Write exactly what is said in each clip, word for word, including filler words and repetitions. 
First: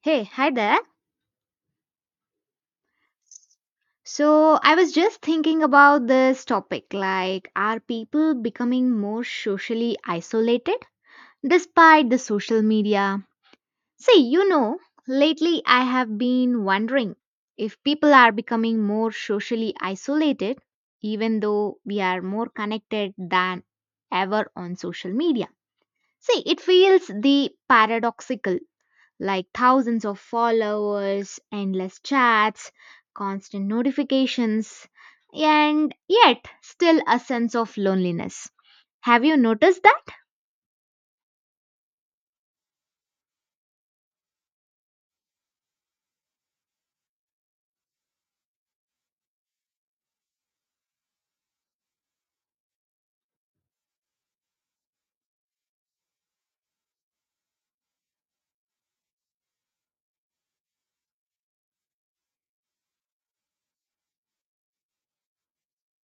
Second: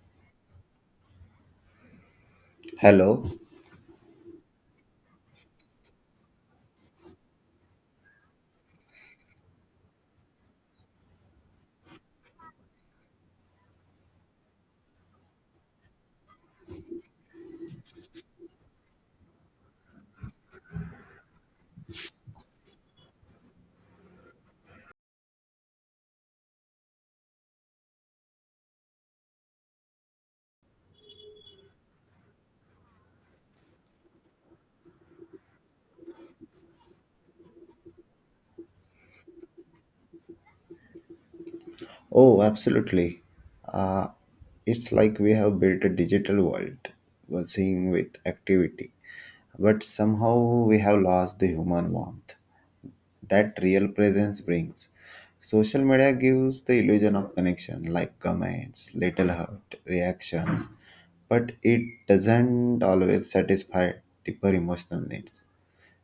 Hey, hi there. Hello. So, I was just thinking about this topic, like, are people becoming more socially isolated despite the social media? See, you know, lately I have been wondering if people are becoming more socially isolated, even though we are more connected than ever on social media. See, it feels the paradoxical like thousands of followers, endless chats, constant notifications, and yet still a sense of loneliness. Have you noticed that? Oh, absolutely. Uh, it's like we have built a digital world, buzzing with activity, but somehow we have lost the human warmth that real presence brings. Social media gives the illusion of connection, like comments, little hurt, reactions, but it doesn't always satisfy deeper emotional needs.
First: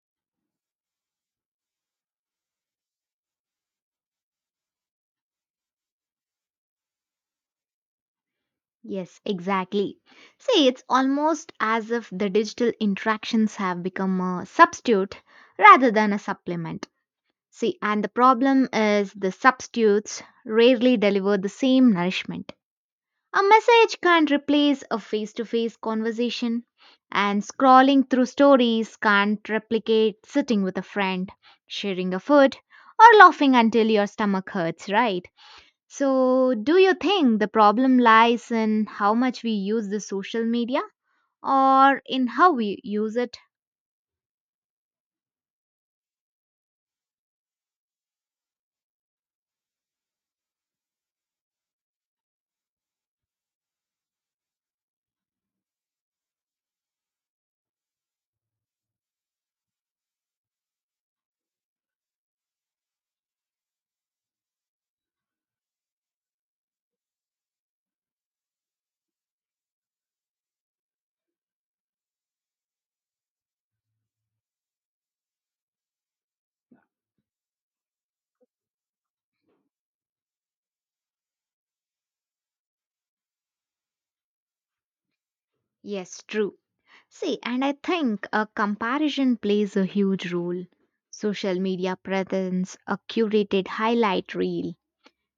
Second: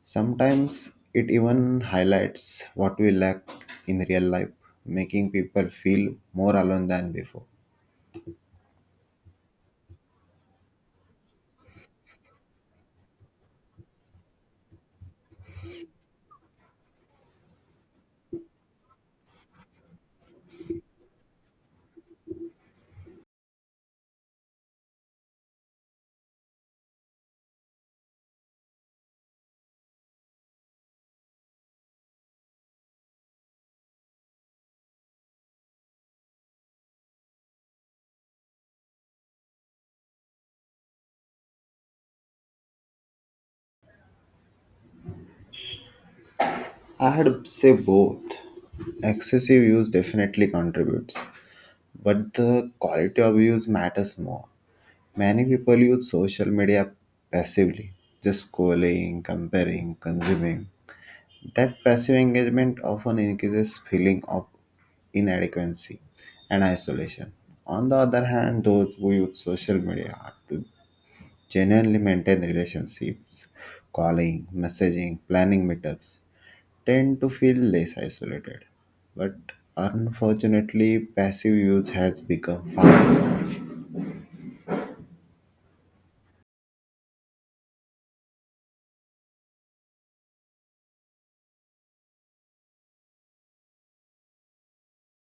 Sometimes it even highlights what we lack in real life, making people feel more alone than before. Yes, exactly. See, it's almost as if the digital interactions have become a substitute rather than a supplement. See, and the problem is the substitutes rarely deliver the same nourishment. A message can't replace a face to face conversation, and scrolling through stories can't replicate sitting with a friend, sharing a food, or laughing until your stomach hurts, right? So, do you think the problem lies in how much we use the social media or in how we use it? I had say both. Excessive use definitely contributes, but the quality of use matters more. Many people use social media passively, just scrolling, comparing, consuming. That passive engagement often increases feeling of inadequacy and isolation. On the other hand, those who use social media to genuinely maintain relationships, calling, messaging, planning meetups, tend to feel less isolated. But unfortunately, passive use has become far. Yes, true. See, and I think a comparison plays a huge role. Social media presents a curated highlight reel.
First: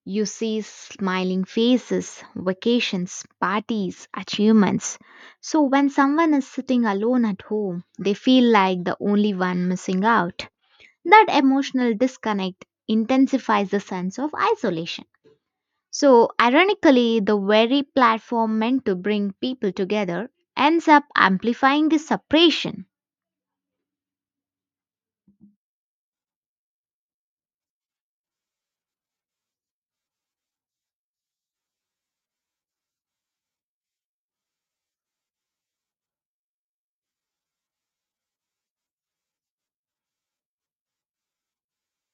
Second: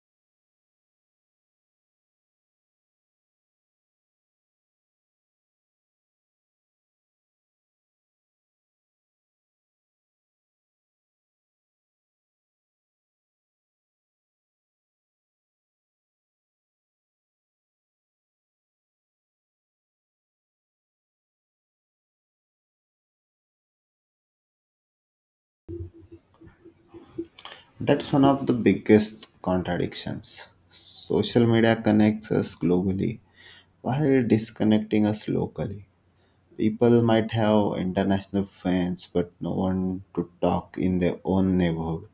You see smiling faces, vacations, parties, achievements. So when someone is sitting alone at home, they feel like the only one missing out. That emotional disconnect intensifies the sense of isolation. So, ironically, the very platform meant to bring people together ends up amplifying the separation. That's one of the biggest contradictions. Social media connects us globally while disconnecting us locally. People might have international fans, but no one to talk in their own neighborhood.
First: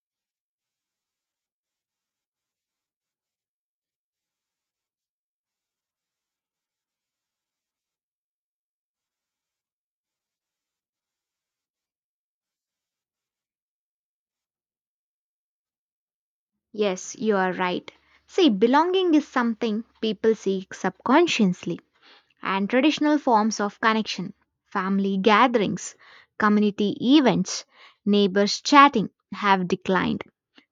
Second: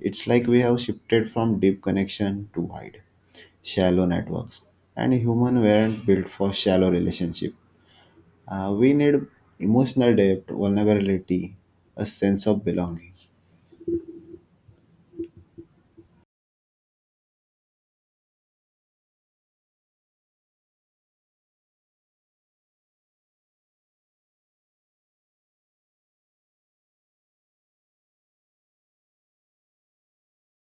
It's like we have shifted from deep connection to wide, shallow networks. And human weren't built for shallow relationship. Uh, we need emotional depth, vulnerability, a sense of belonging. Yes, you are right. See, belonging is something people seek subconsciously, and traditional forms of connection, family gatherings, community events, neighbors chatting, have declined.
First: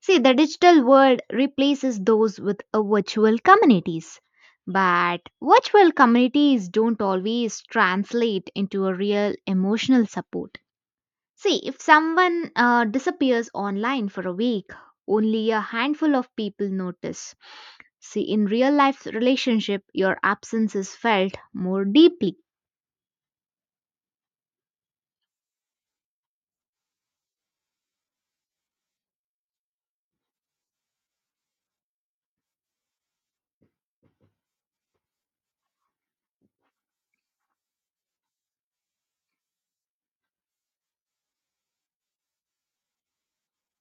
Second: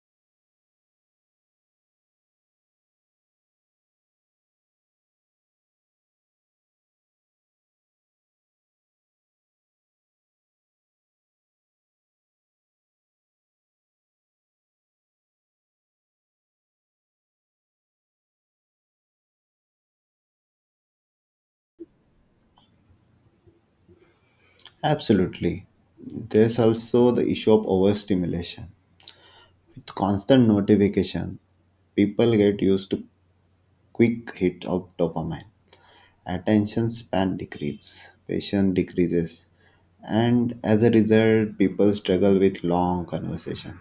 See, the digital world replaces those with a virtual communities. But virtual communities don't always translate into a real emotional support. See, if someone uh, disappears online for a week, only a handful of people notice. See, in real life relationship, your absence is felt more deeply. Absolutely. There's also the issue of overstimulation. With constant notification, people get used to quick hit of dopamine, attention span decreases, patience decreases, and as a result, people struggle with long conversation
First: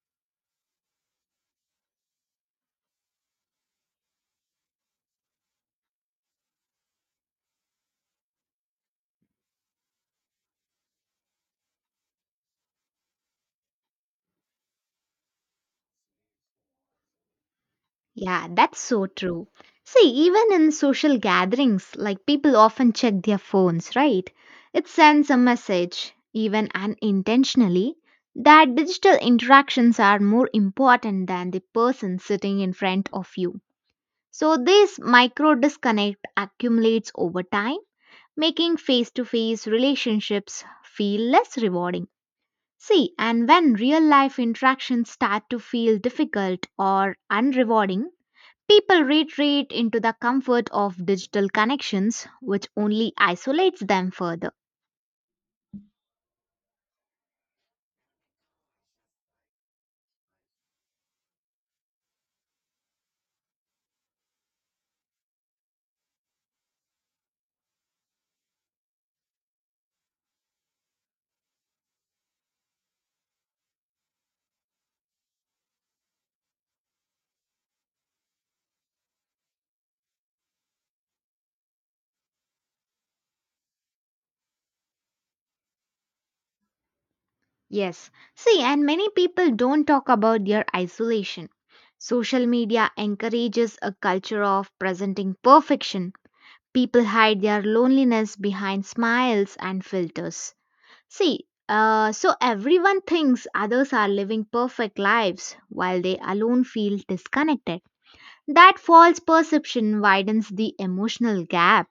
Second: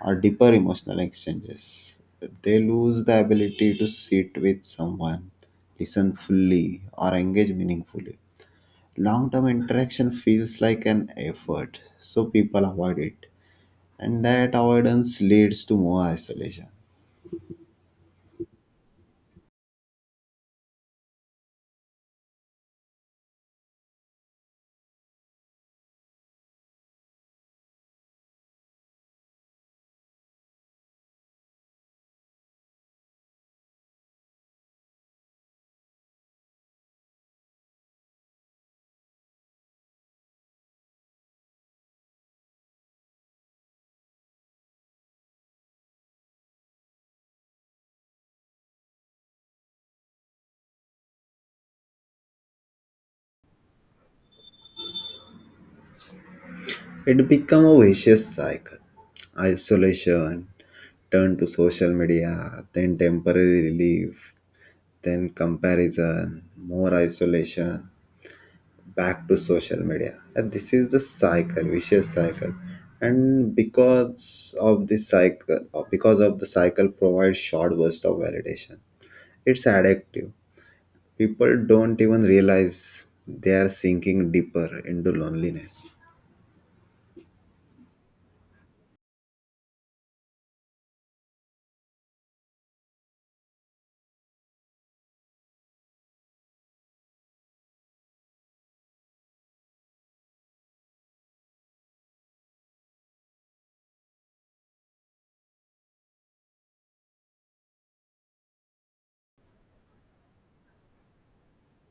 or deeper emotional exchanges. They lose the ability to sit with someone, listen fully, or engage meaningfully. Long term interaction feels like an effort, so people avoid it, and that avoidance leads to more isolation. Yeah, that's so true. See, even in social gatherings, like people often check their phones, right? It sends a message, even unintentionally, that digital interactions are more important than the person sitting in front of you. So, this micro disconnect accumulates over time, making face to face relationships feel less rewarding. See, and when real life interactions start to feel difficult or unrewarding, people retreat into the comfort of digital connections, which only isolates them further. It become a vicious cycle. Isolation, turn to social media, then temporary relief, then comparison, more isolation, back to social media. And this is the cycle, vicious cycle. And because of this cycle, or because of the cycle provides short burst of validation, it's addictive. People don't even realize they are sinking deeper into loneliness. Yes, see, and many people don't talk about their isolation. Social media encourages a culture of presenting perfection. People hide their loneliness behind smiles and filters. See, uh, so everyone thinks others are living perfect lives while they alone feel disconnected. That false perception widens the emotional gap.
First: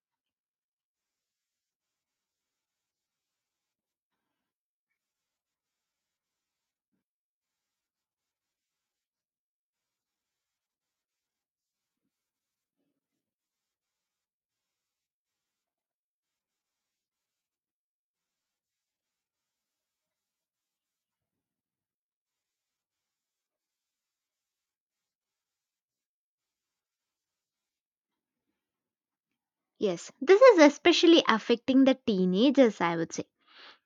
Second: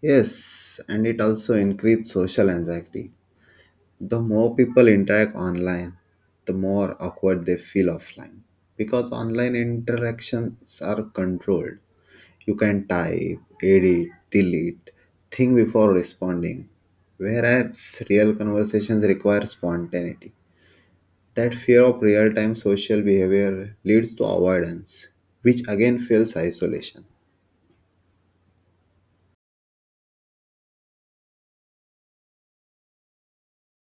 Yes, and it also increases social anxiety. The more people interact online, the more awkward they feel offline. Because online interactions are controlled. You can type, edit, delete, think before responding. Whereas real conversations require spontaneity. That fear of real time social behavior leads to avoidance, which again fuels isolation. Yes, this is especially affecting the teenagers, I would say.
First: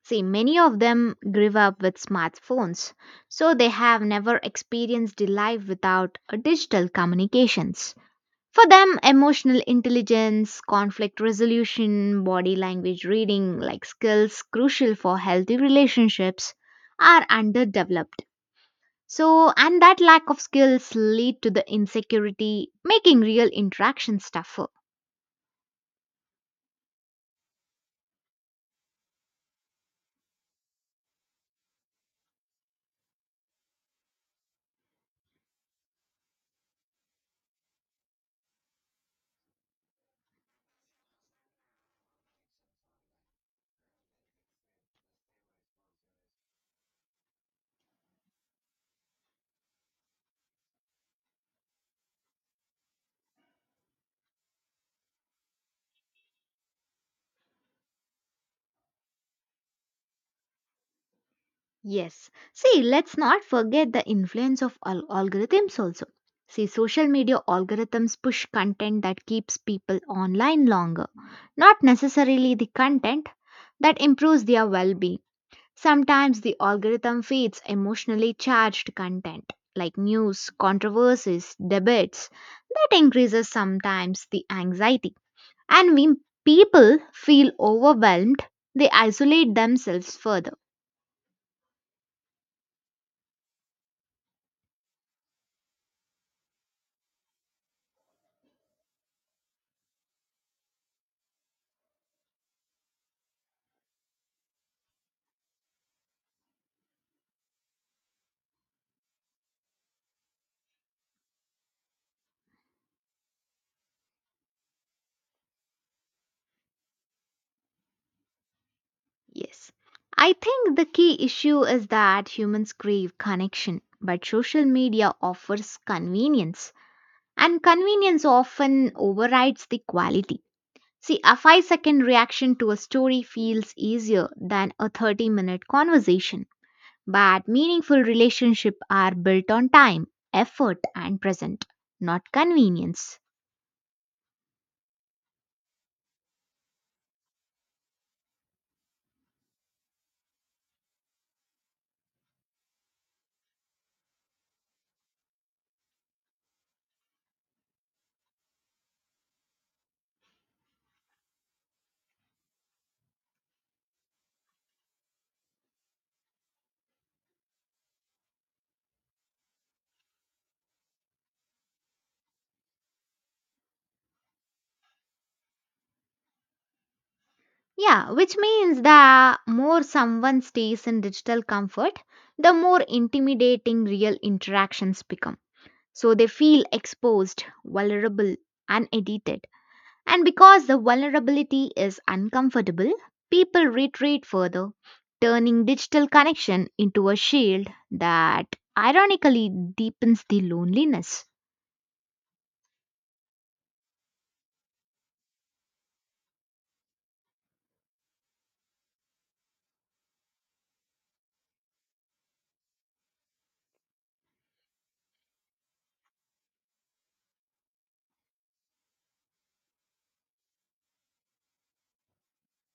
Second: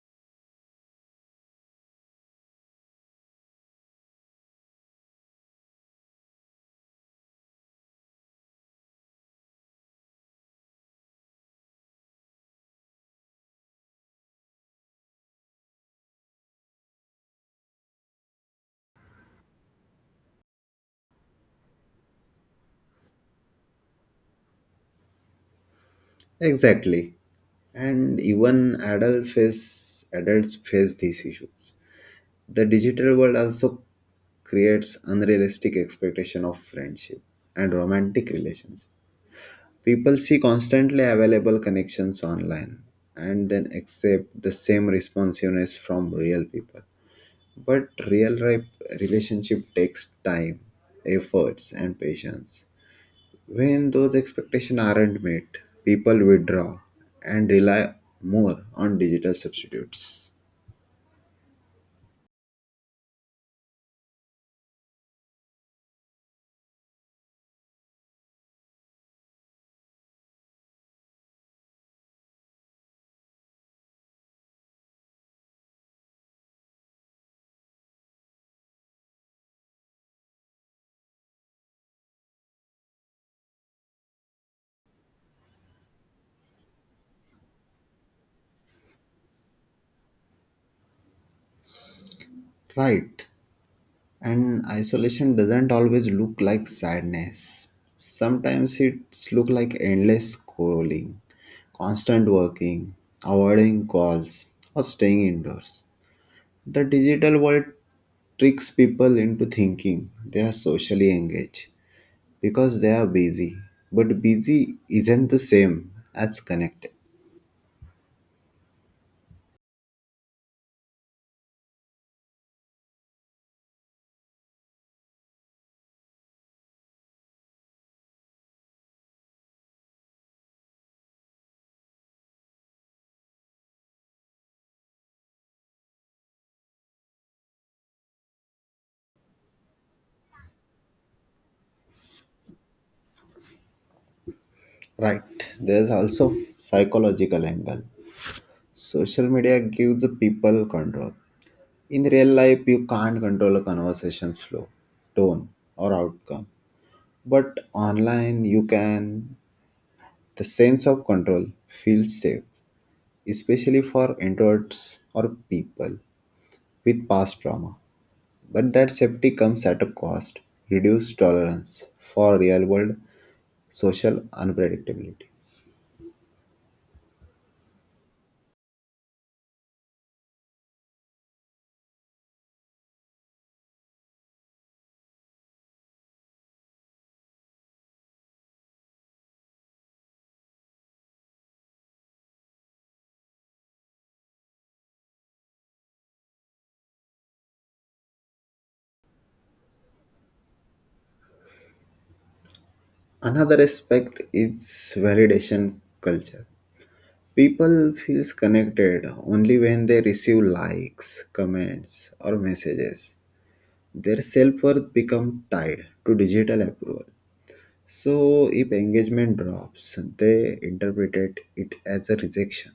See, many of them grew up with smartphones, so they have never experienced the life without uh, digital communications. For them, emotional intelligence, conflict resolution, body language reading, like skills crucial for healthy relationships, are underdeveloped. So, and that lack of skills lead to the insecurity, making real interactions tougher. Exactly. And even adult face, adults face these issues. The digital world also creates unrealistic expectation of friendship and romantic relations. People see constantly available connections online and then accept the same responsiveness from real people. But real life relationship takes time, efforts and patience. When those expectations aren't met, people withdraw and rely more on digital substitutes. Yes. See, let's not forget the influence of al- algorithms also. See, social media algorithms push content that keeps people online longer, not necessarily the content that improves their well being. Sometimes the algorithm feeds emotionally charged content like news, controversies, debates that increases sometimes the anxiety. And when people feel overwhelmed, they isolate themselves further. Right. And isolation doesn't always look like sadness. Sometimes it's look like endless scrolling, constant working, avoiding calls, or staying indoors. The digital world tricks people into thinking they are socially engaged because they are busy. But busy isn't the same as connected. Yes. I think the key issue is that humans crave connection, but social media offers convenience, and convenience often overrides the quality. See, a five second reaction to a story feels easier than a thirty minute conversation, but meaningful relationships are built on time, effort, and present, not convenience. Right. There's also psychological angle. Social media gives people control. In real life, you can't control a conversation's flow, tone, or outcome. But online, you can. The sense of control feels safe, especially for introverts or people with past trauma. But that safety comes at a cost, reduced tolerance for real world social unpredictability. Yeah, which means the more someone stays in digital comfort, the more intimidating real interactions become. So they feel exposed, vulnerable, unedited. And because the vulnerability is uncomfortable, people retreat further, turning digital connection into a shield that ironically deepens the loneliness. Another aspect is validation culture. People feels connected only when they receive likes, comments, or messages. Their self-worth become tied to digital approval. So if engagement drops, they interpreted it as a rejection,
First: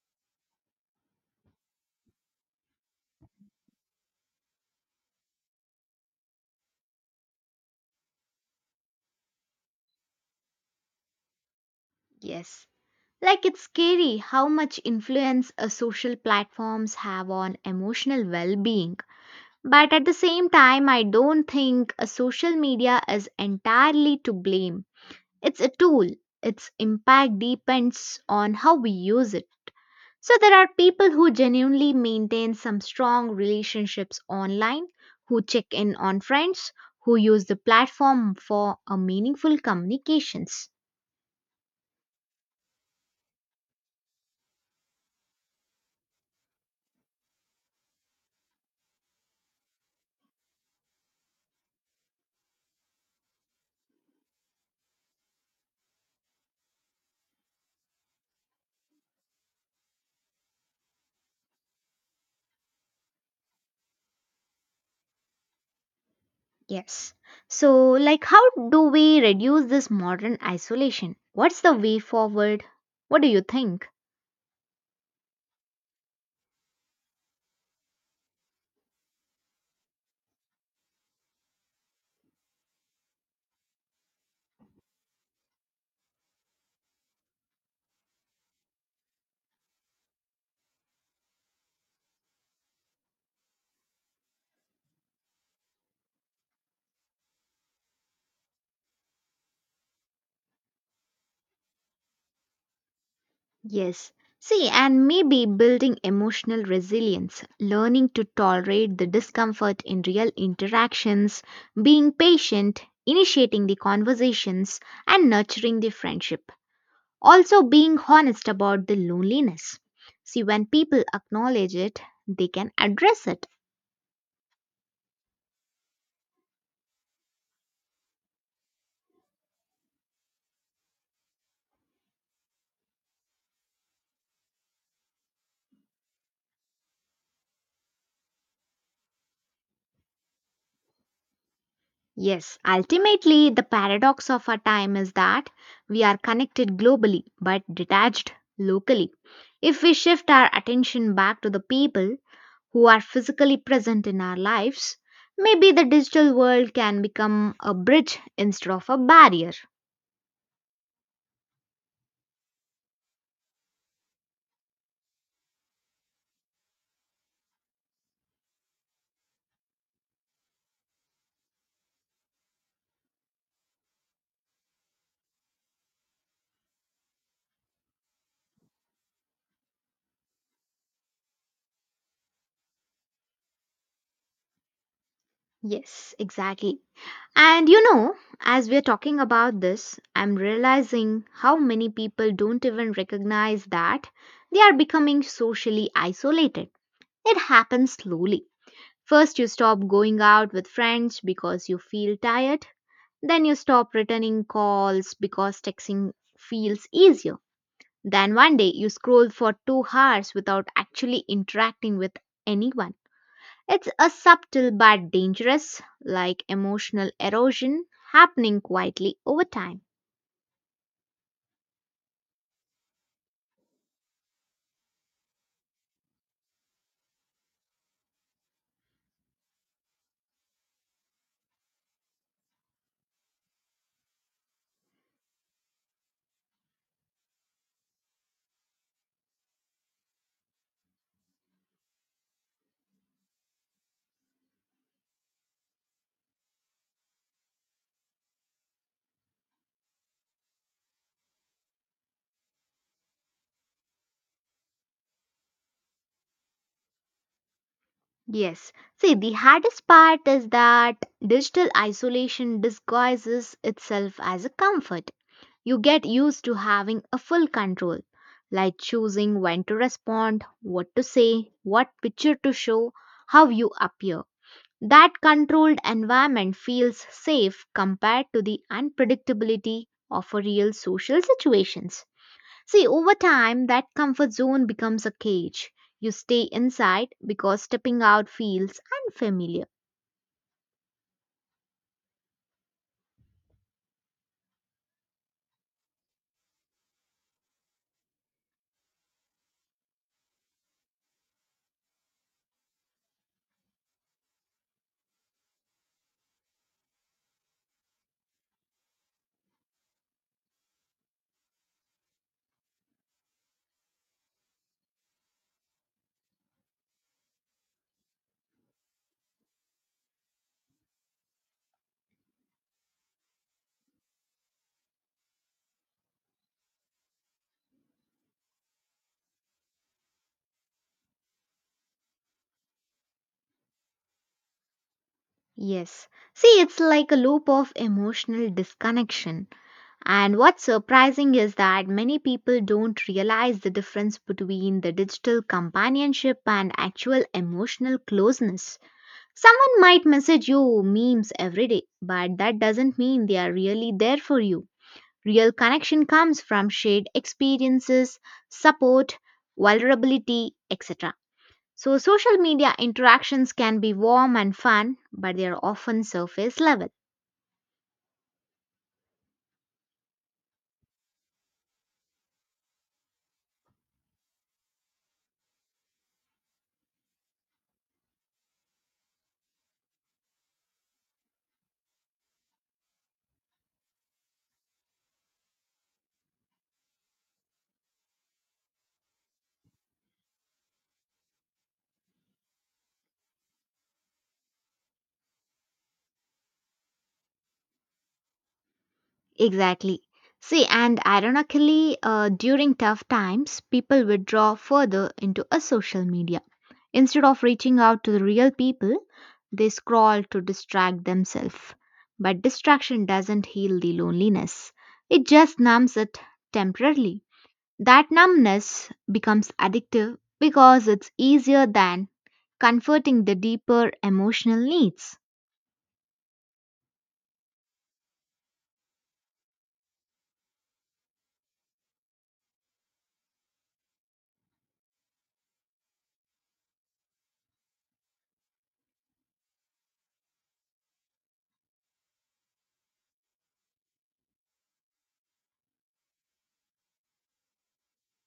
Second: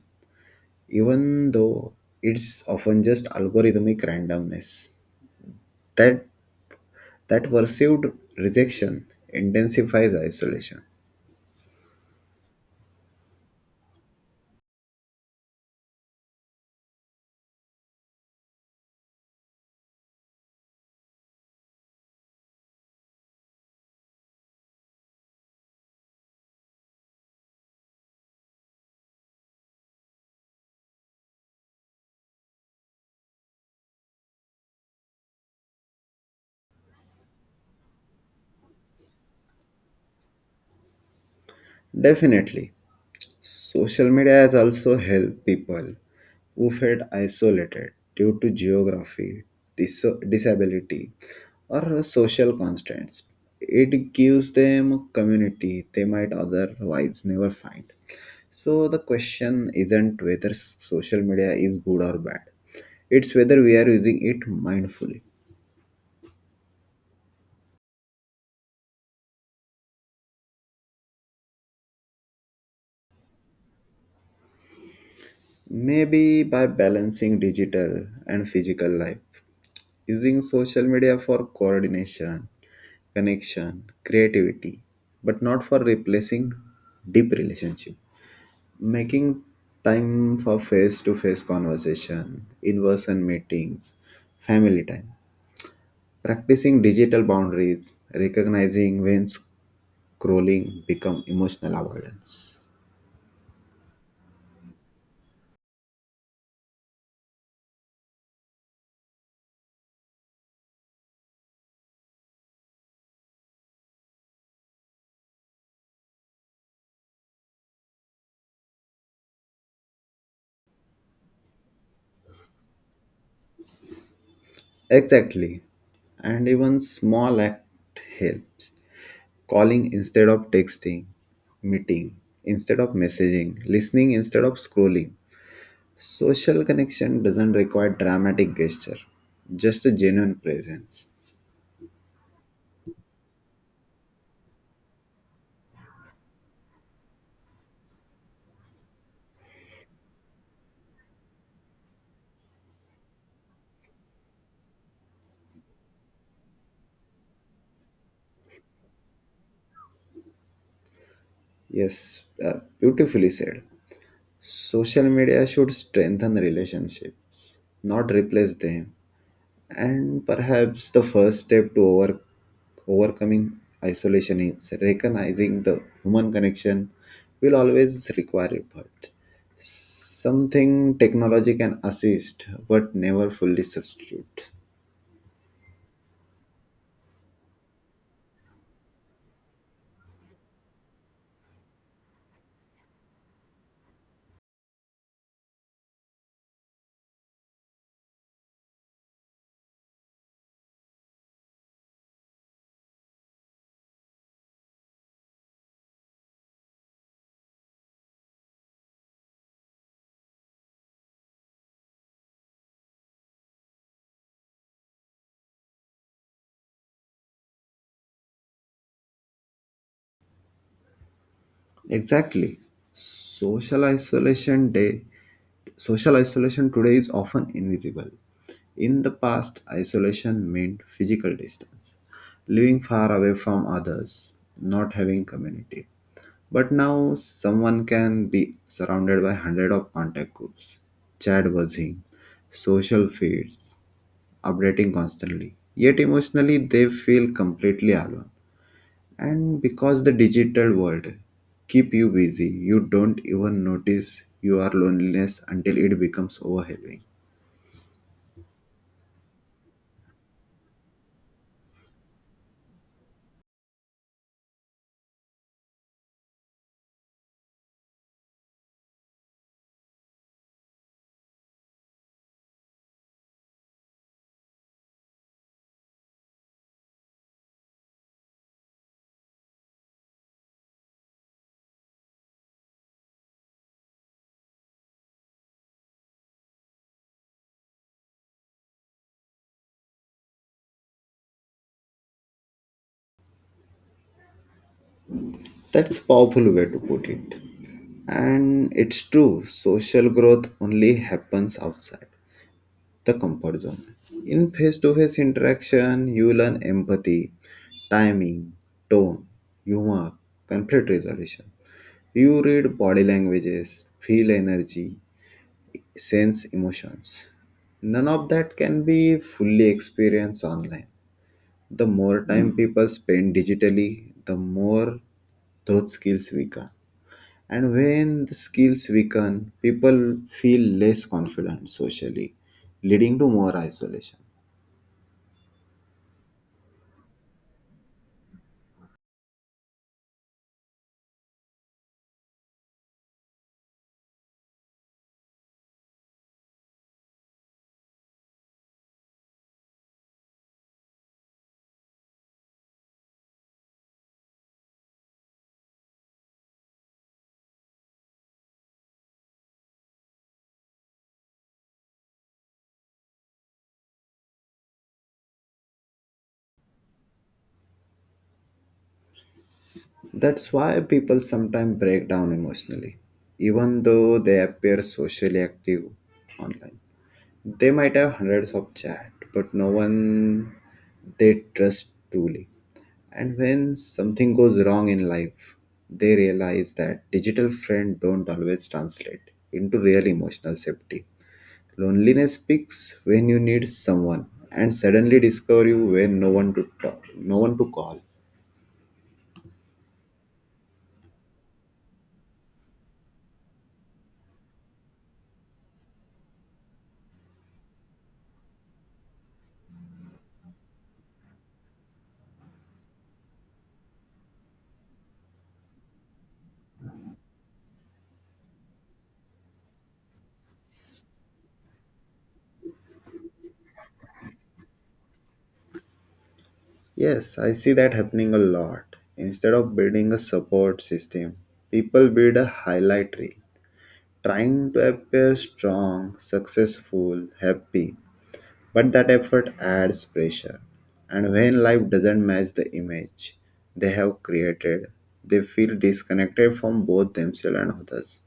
even though it's often just algorithmic randomness. That that perceived rejection intensifies isolation. Yes. Like it's scary how much influence a social platforms have on emotional well-being. But at the same time, I don't think a social media is entirely to blame. It's a tool. Its impact depends on how we use it. So there are people who genuinely maintain some strong relationships online, who check in on friends, who use the platform for a meaningful communications. Definitely. Social media has also helped people who felt isolated due to geography, dis- disability, or social constraints. It gives them a community they might otherwise never find. So, the question isn't whether s- social media is good or bad, it's whether we are using it mindfully. Yes. So like how do we reduce this modern isolation? What's the way forward? What do you think? Maybe by balancing digital and physical life, using social media for coordination, connection, creativity, but not for replacing deep relationship. Making time for face to face conversation, in person meetings, family time, practicing digital boundaries, recognizing when scrolling become emotional avoidance. Yes. See, and maybe building emotional resilience, learning to tolerate the discomfort in real interactions, being patient, initiating the conversations, and nurturing the friendship. Also, being honest about the loneliness. See, when people acknowledge it, they can address it. Exactly. And even small act helps. Calling instead of texting, meeting instead of messaging, listening instead of scrolling. Social connection doesn't require dramatic gesture, just a genuine presence. Yes, ultimately, the paradox of our time is that we are connected globally but detached locally. If we shift our attention back to the people who are physically present in our lives, maybe the digital world can become a bridge instead of a barrier. Yes, uh, beautifully said. Social media should strengthen relationships, not replace them. And perhaps the first step to over, overcoming isolation is recognizing the human connection will always require effort. Something technology can assist but never fully substitute. Yes, exactly. And you know, as we're talking about this, I'm realizing how many people don't even recognize that they are becoming socially isolated. It happens slowly. First, you stop going out with friends because you feel tired. Then, you stop returning calls because texting feels easier. Then one day you scroll for two hours without actually interacting with anyone. It's a subtle but dangerous, like, emotional erosion happening quietly over time. Exactly. Social isolation day Social isolation today is often invisible. In the past, isolation meant physical distance, living far away from others, not having community. But now someone can be surrounded by hundred of contact groups, chat buzzing, social feeds, updating constantly. Yet emotionally they feel completely alone, and because the digital world keep you busy, you don't even notice your loneliness until it becomes overwhelming. Yes. See, the hardest part is that digital isolation disguises itself as a comfort. You get used to having a full control, like choosing when to respond, what to say, what picture to show, how you appear. That controlled environment feels safe compared to the unpredictability of a real social situations. See, over time, that comfort zone becomes a cage. You stay inside because stepping out feels unfamiliar. That's a powerful way to put it, and it's true social growth only happens outside the comfort zone. In face-to-face interaction you learn empathy, timing, tone, humor, conflict resolution. You read body languages, feel energy, sense emotions. None of that can be fully experienced online. The more time people spend digitally, the more those skills weaken. And when the skills weaken, people feel less confident socially, leading to more isolation. Yes. See, it's like a loop of emotional disconnection. And what's surprising is that many people don't realize the difference between the digital companionship and actual emotional closeness. Someone might message you memes every day, but that doesn't mean they are really there for you. Real connection comes from shared experiences, support, vulnerability, et cetera. So, social media interactions can be warm and fun, but they are often surface level. That's why people sometimes break down emotionally, even though they appear socially active online. They might have hundreds of chat, but no one they trust truly. And when something goes wrong in life, they realize that digital friends don't always translate into real emotional safety. Loneliness peaks when you need someone and suddenly discover you when no one to talk, no one to call. Exactly. See, and ironically, uh, during tough times, people withdraw further into a social media. Instead of reaching out to the real people, they scroll to distract themselves. But distraction doesn't heal the loneliness, it just numbs it temporarily. That numbness becomes addictive because it's easier than comforting the deeper emotional needs. Yes, I see that happening a lot. Instead of building a support system, people build a highlight reel, trying to appear strong, successful, happy, but that effort adds pressure. And when life doesn't match the image they have created, they feel disconnected from both themselves and others.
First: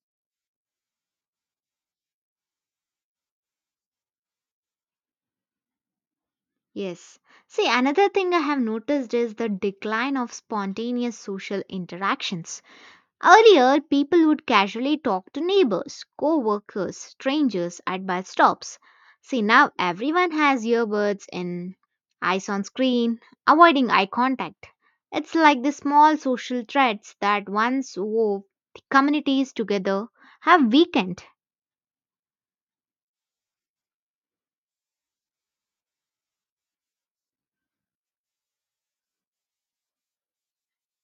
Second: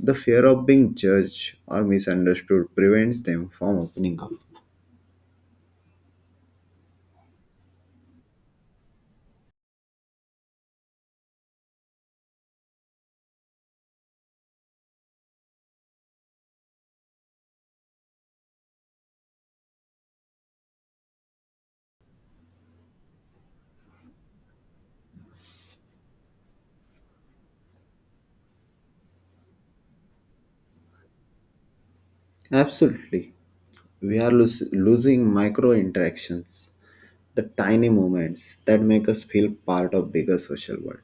The fear of being judged or misunderstood prevents them from opening up. Yes. See, another thing I have noticed is the decline of spontaneous social interactions. Earlier, people would casually talk to neighbors, co workers, strangers at bus stops. See, now everyone has earbuds and eyes on screen, avoiding eye contact. It's like the small social threads that once wove communities together have weakened. Absolutely. We are los- losing micro interactions, the tiny moments that make us feel part of bigger social world:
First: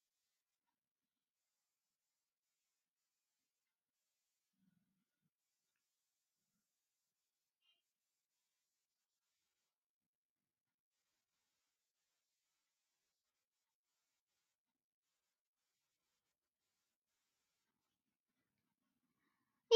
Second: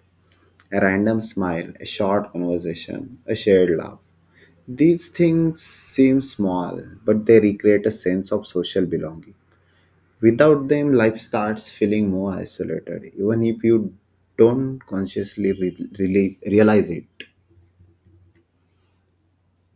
a random smile, a short conversation, a shared laugh. These things seem small, but they recreate a sense of social belonging. Without them, life starts feeling more isolated, even if you don't consciously re- really realize it.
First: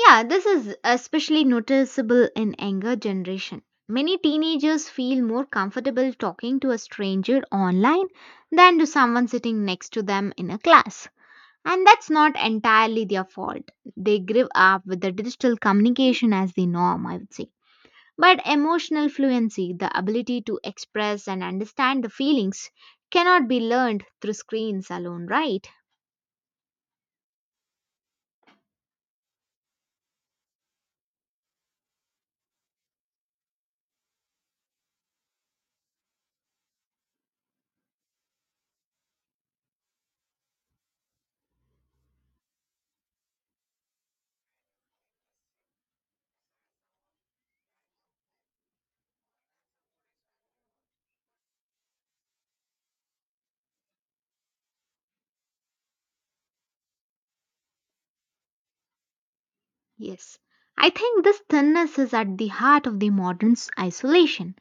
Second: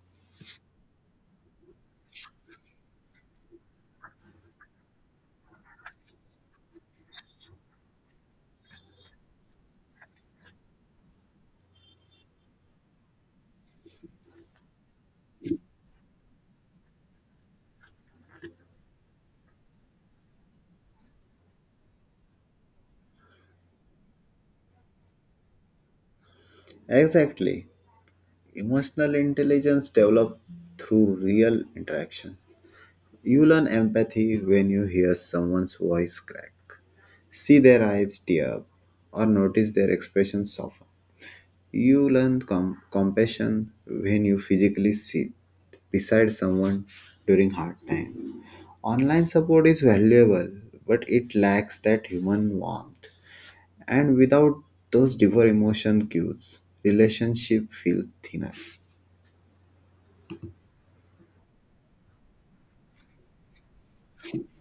Yeah, this is especially noticeable in younger generation. Many teenagers feel more comfortable talking to a stranger online than to someone sitting next to them in a class. And that's not entirely their fault. They grew up with the digital communication as the norm, I would say. But emotional fluency, the ability to express and understand the feelings, cannot be learned through screens alone, right? Exactly. Emotional intelligence developed through real interactions. You learn empathy when you hear someone's voice crack, see their eyes tear up, or notice their expression soften. You learn com- compassion when you physically sit beside someone during hard time. Online support is valuable, but it lacks that human warmth. And without those deeper emotion cues, relationship feel thinner. Yes. I think this thinness is at the heart of the modern isolation.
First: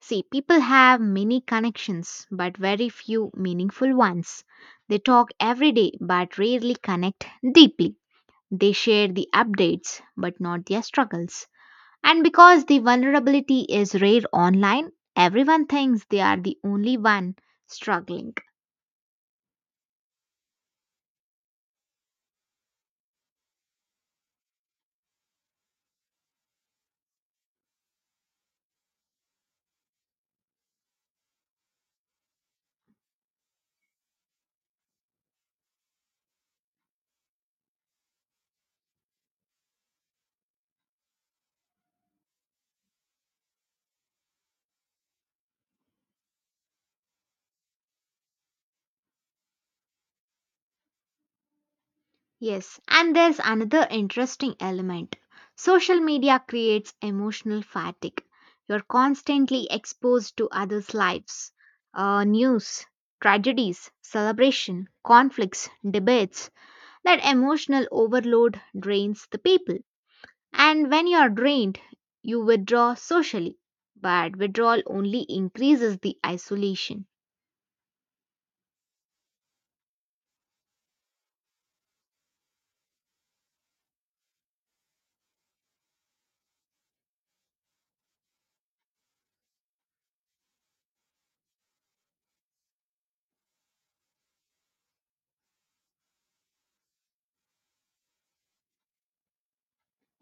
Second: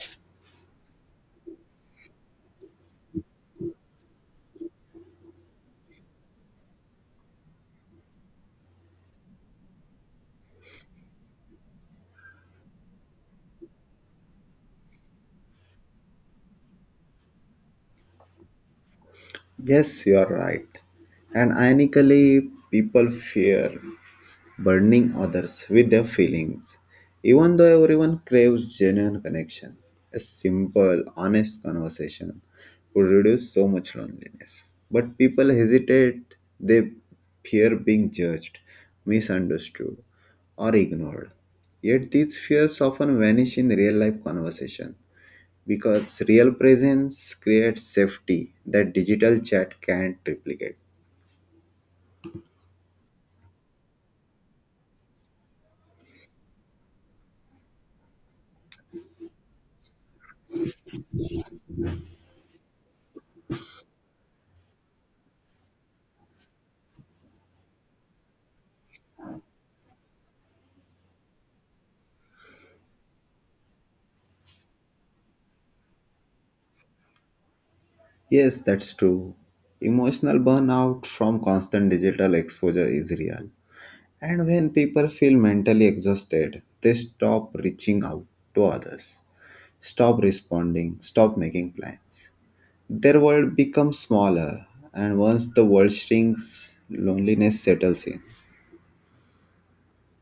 See, people have many connections, but very few meaningful ones. They talk every day, but rarely connect deeply. They share the updates, but not their struggles. And because the vulnerability is rare online, everyone thinks they are the only one struggling. Yes, you are right. And ironically, people fear burdening others with their feelings. Even though everyone craves genuine connection, a simple, honest conversation would reduce so much loneliness. But people hesitate, they fear being judged, misunderstood, or ignored. Yet these fears often vanish in real life conversation because real presence creates safety that digital chat can't replicate. Yes, and there's another interesting element. Social media creates emotional fatigue. You're constantly exposed to others' lives, uh, news, tragedies, celebration, conflicts, debates. That emotional overload drains the people. And when you're drained, you withdraw socially. But withdrawal only increases the isolation. Yes, that's true. Emotional burnout from constant digital exposure is real. And when people feel mentally exhausted, they stop reaching out to others, stop responding, stop making plans. Their world becomes smaller, and once the world shrinks, loneliness settles in.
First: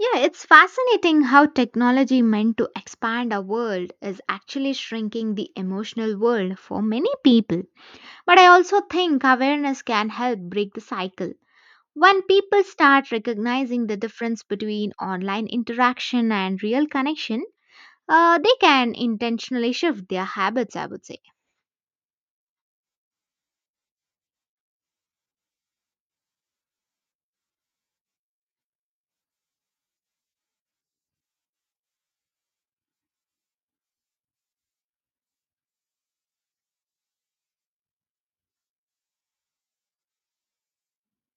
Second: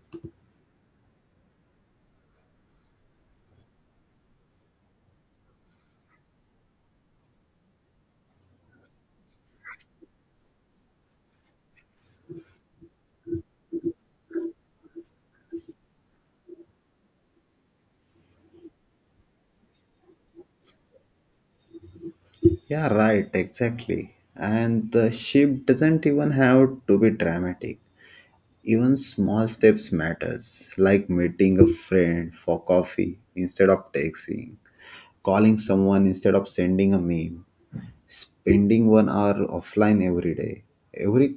Yeah, it's fascinating how technology meant to expand our world is actually shrinking the emotional world for many people. But I also think awareness can help break the cycle. When people start recognizing the difference between online interaction and real connection, uh, they can intentionally shift their habits, I would say. Yeah, right, exactly. And the shift doesn't even have to be dramatic. Even small steps matters, like meeting a friend for coffee instead of texting, calling someone instead of sending a meme, spending one hour offline every day, every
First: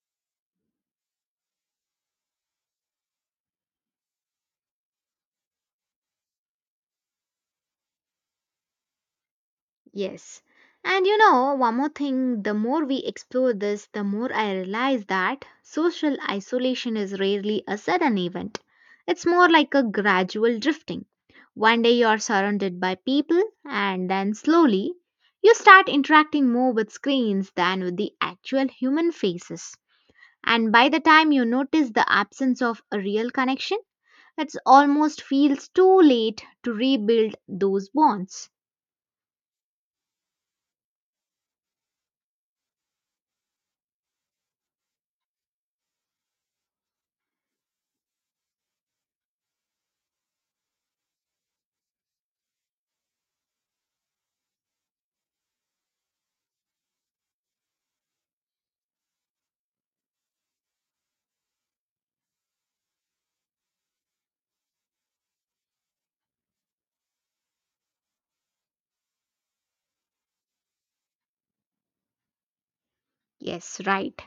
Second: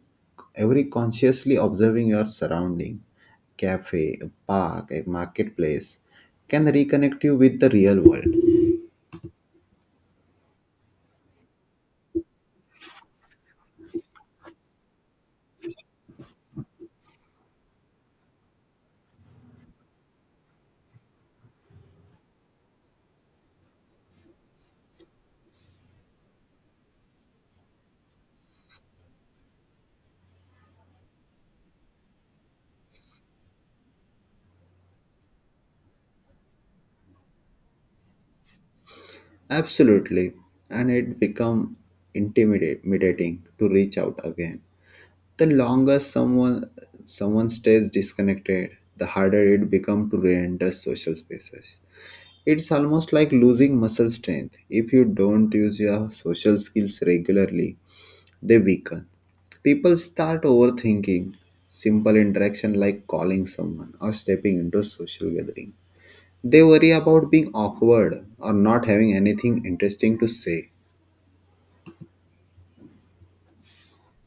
every consciously observing your surrounding, cafe, a park, a marketplace, can reconnect you with the real world. Yes. And you know, one more thing, the more we explore this, the more I realize that social isolation is rarely a sudden event. It's more like a gradual drifting. One day you're surrounded by people, and then slowly you start interacting more with screens than with the actual human faces. And by the time you notice the absence of a real connection, it almost feels too late to rebuild those bonds. Absolutely, and it become intimidating to reach out again. The longer someone someone stays disconnected, the harder it becomes to re-enter social spaces. It's almost like losing muscle strength. If you don't use your social skills regularly, they weaken. People start overthinking simple interaction like calling someone or stepping into a social gathering. They worry about being awkward or not having anything interesting to say. Yes, right.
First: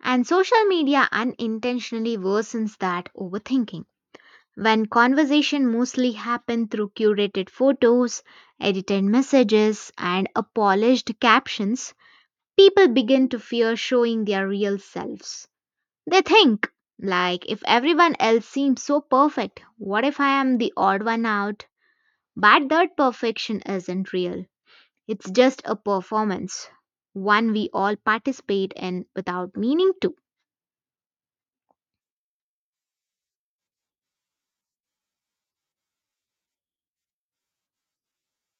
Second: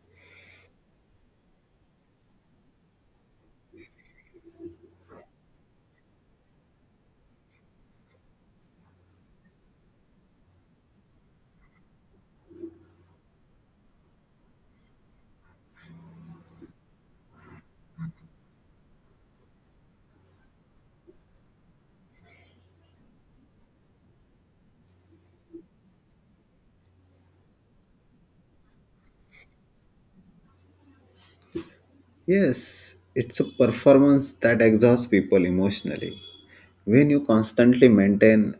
And social media unintentionally worsens that overthinking. When conversation mostly happen through curated photos, edited messages, and a polished captions, people begin to fear showing their real selves. They think, like, if everyone else seems so perfect, what if I am the odd one out? But that perfection isn't real. It's just a performance, one we all participate in without meaning to. Yes, it's a performance that exhausts people emotionally. When you constantly maintain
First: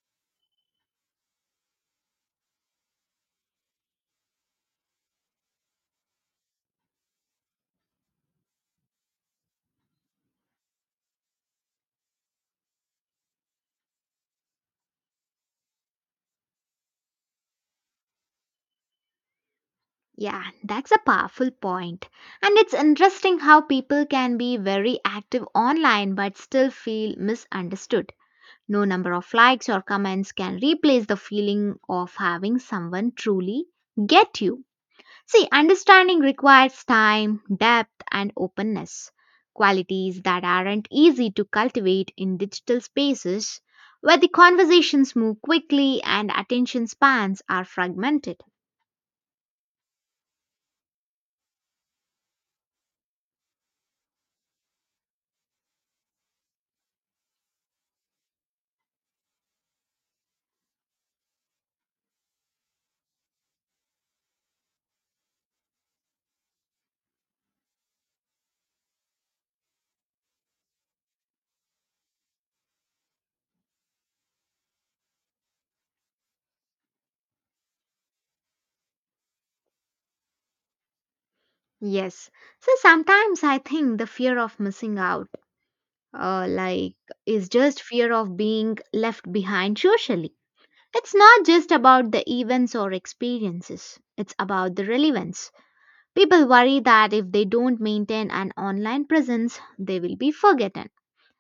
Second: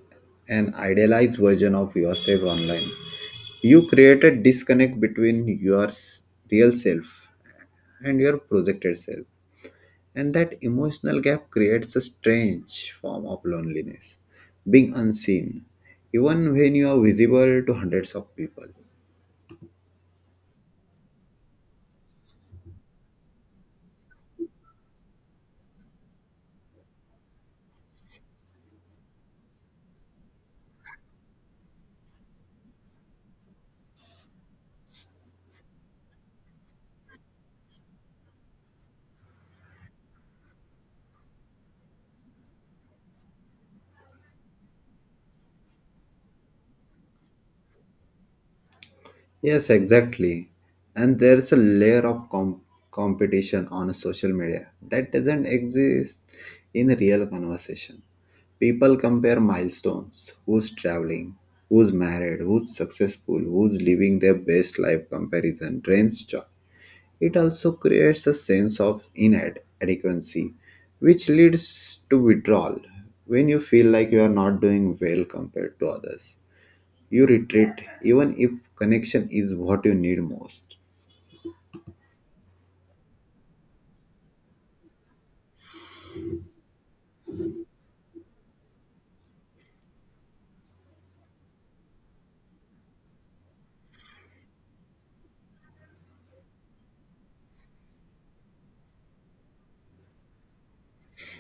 an idealized version of yourself online, you create a disconnect between your s- real self and your projected self. And that emotional gap creates a strange form of loneliness, being unseen, even when you are visible to hundreds of people. Yeah, that's a powerful point. And it's interesting how people can be very active online but still feel misunderstood. No number of likes or comments can replace the feeling of having someone truly get you. See, understanding requires time, depth, and openness. Qualities that aren't easy to cultivate in digital spaces where the conversations move quickly and attention spans are fragmented. Yes, exactly. And there's a layer of com- competition on social media that doesn't exist in real conversation. People compare milestones, who's traveling, who's married, who's successful, who's living their best life, comparison drains joy. It also creates a sense of inadequacy, which leads to withdrawal when you feel like you are not doing well compared to others. You retreat even if connection is what you need most. Yes. So sometimes I think the fear of missing out, uh, like, is just fear of being left behind socially. It's not just about the events or experiences, it's about the relevance. People worry that if they don't maintain an online presence, they will be forgotten.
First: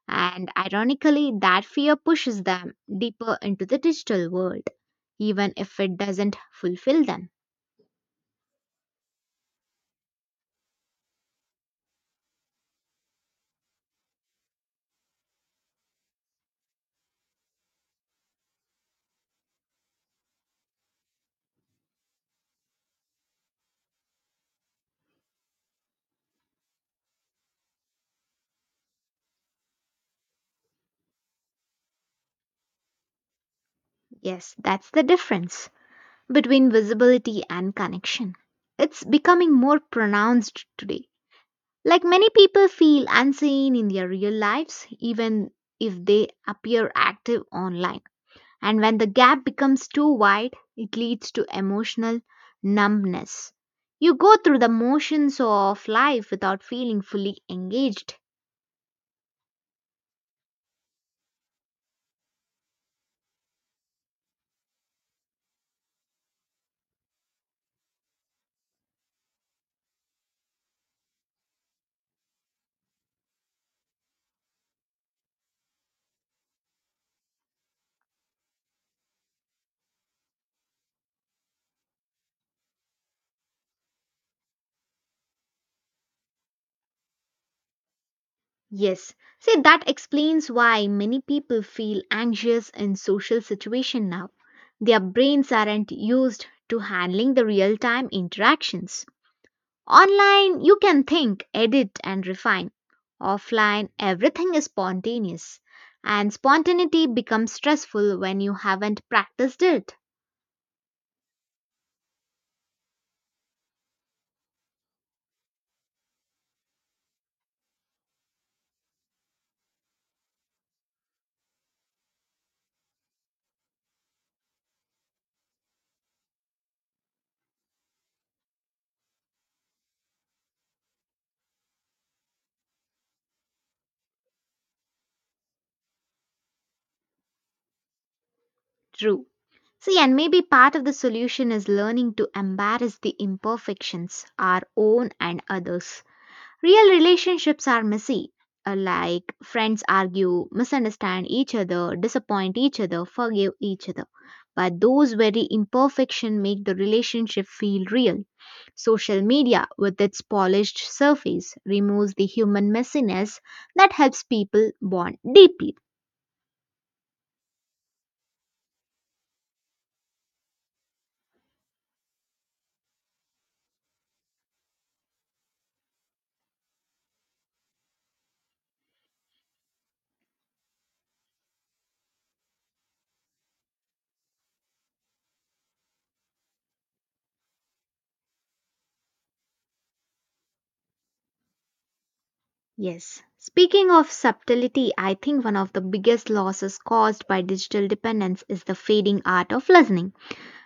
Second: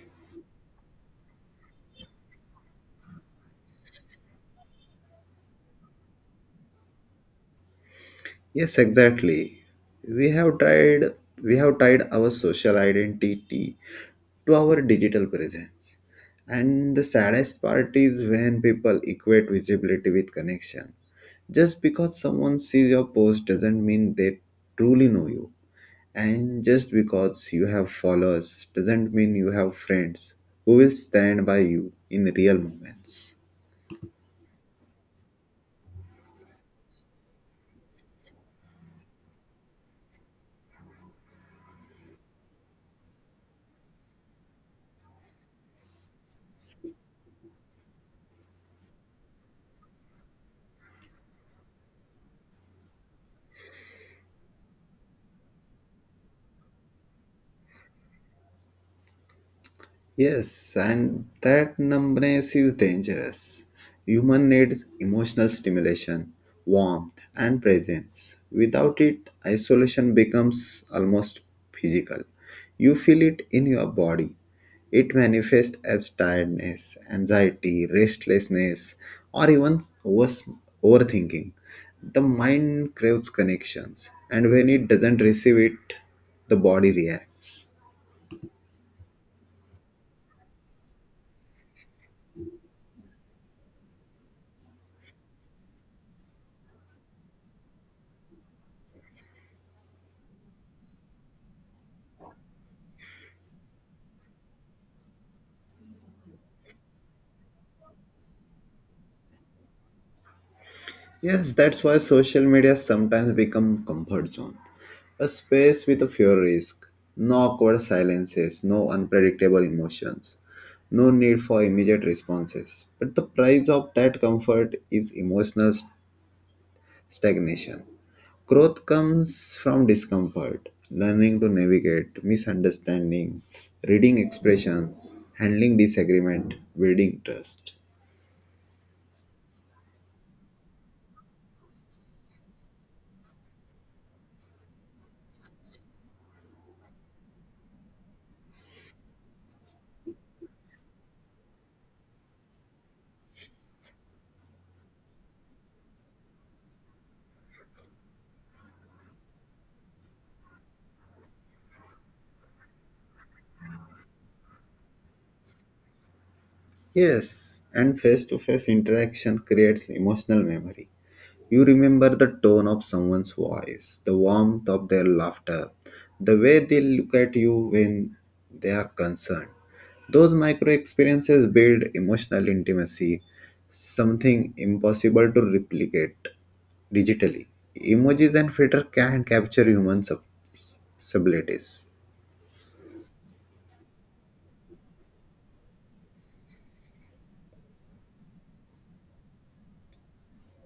And ironically, that fear pushes them deeper into the digital world, even if it doesn't fulfill them. Yes, exactly. We have tied we have tied our social identity to our digital presence. And the saddest part is when people equate visibility with connection. Just because someone sees your post doesn't mean they truly know you. And just because you have followers doesn't mean you have friends who will stand by you in real moments. Yes, that's the difference between visibility and connection. It's becoming more pronounced today. Like many people feel unseen in their real lives, even if they appear active online. And when the gap becomes too wide, it leads to emotional numbness. You go through the motions of life without feeling fully engaged. Yes, and that numbness is dangerous. Human needs emotional stimulation, warmth, and presence. Without it, isolation becomes almost physical. You feel it in your body. It manifests as tiredness, anxiety, restlessness, or even worse, overthinking. The mind craves connections, and when it doesn't receive it, the body reacts. Yes, see, that explains why many people feel anxious in social situation now. Their brains aren't used to handling the real-time interactions. Online, you can think, edit, and refine. Offline, everything is spontaneous, and spontaneity becomes stressful when you haven't practiced it. Yes, that's why social media sometimes become comfort zone. A space with a few risks, no awkward silences, no unpredictable emotions, no need for immediate responses. But the price of that comfort is emotional st- stagnation. Growth comes from discomfort, learning to navigate misunderstanding, reading expressions, handling disagreement, building trust. True. See, and maybe part of the solution is learning to embrace the imperfections, our own and others. Real relationships are messy, uh, like friends argue, misunderstand each other, disappoint each other, forgive each other. But those very imperfection make the relationship feel real. Social media, with its polished surface, removes the human messiness that helps people bond deeply. Yes, and face to face interaction creates emotional memory. You remember the tone of someone's voice, the warmth of their laughter, the way they look at you when they are concerned. Those micro experiences build emotional intimacy, something impossible to replicate digitally. Emojis and filter can capture human sub- subtleties. Yes. Speaking of subtlety, I think one of the biggest losses caused by digital dependence is the fading art of listening.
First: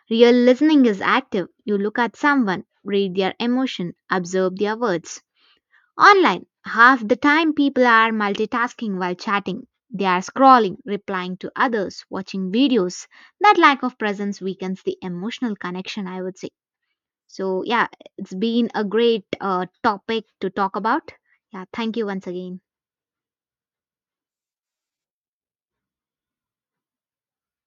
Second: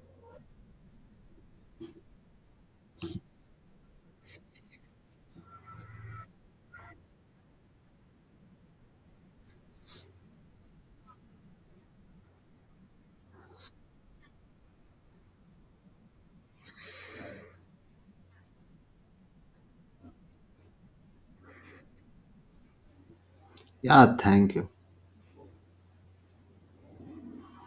Real listening is active. You look at someone, read their emotion, observe their words. Online, half the time people are multitasking while chatting. They are scrolling, replying to others, watching videos. That lack of presence weakens the emotional connection, I would say. So, yeah, it's been a great uh, topic to talk about. Yeah, thank you once again. Yeah, thank you.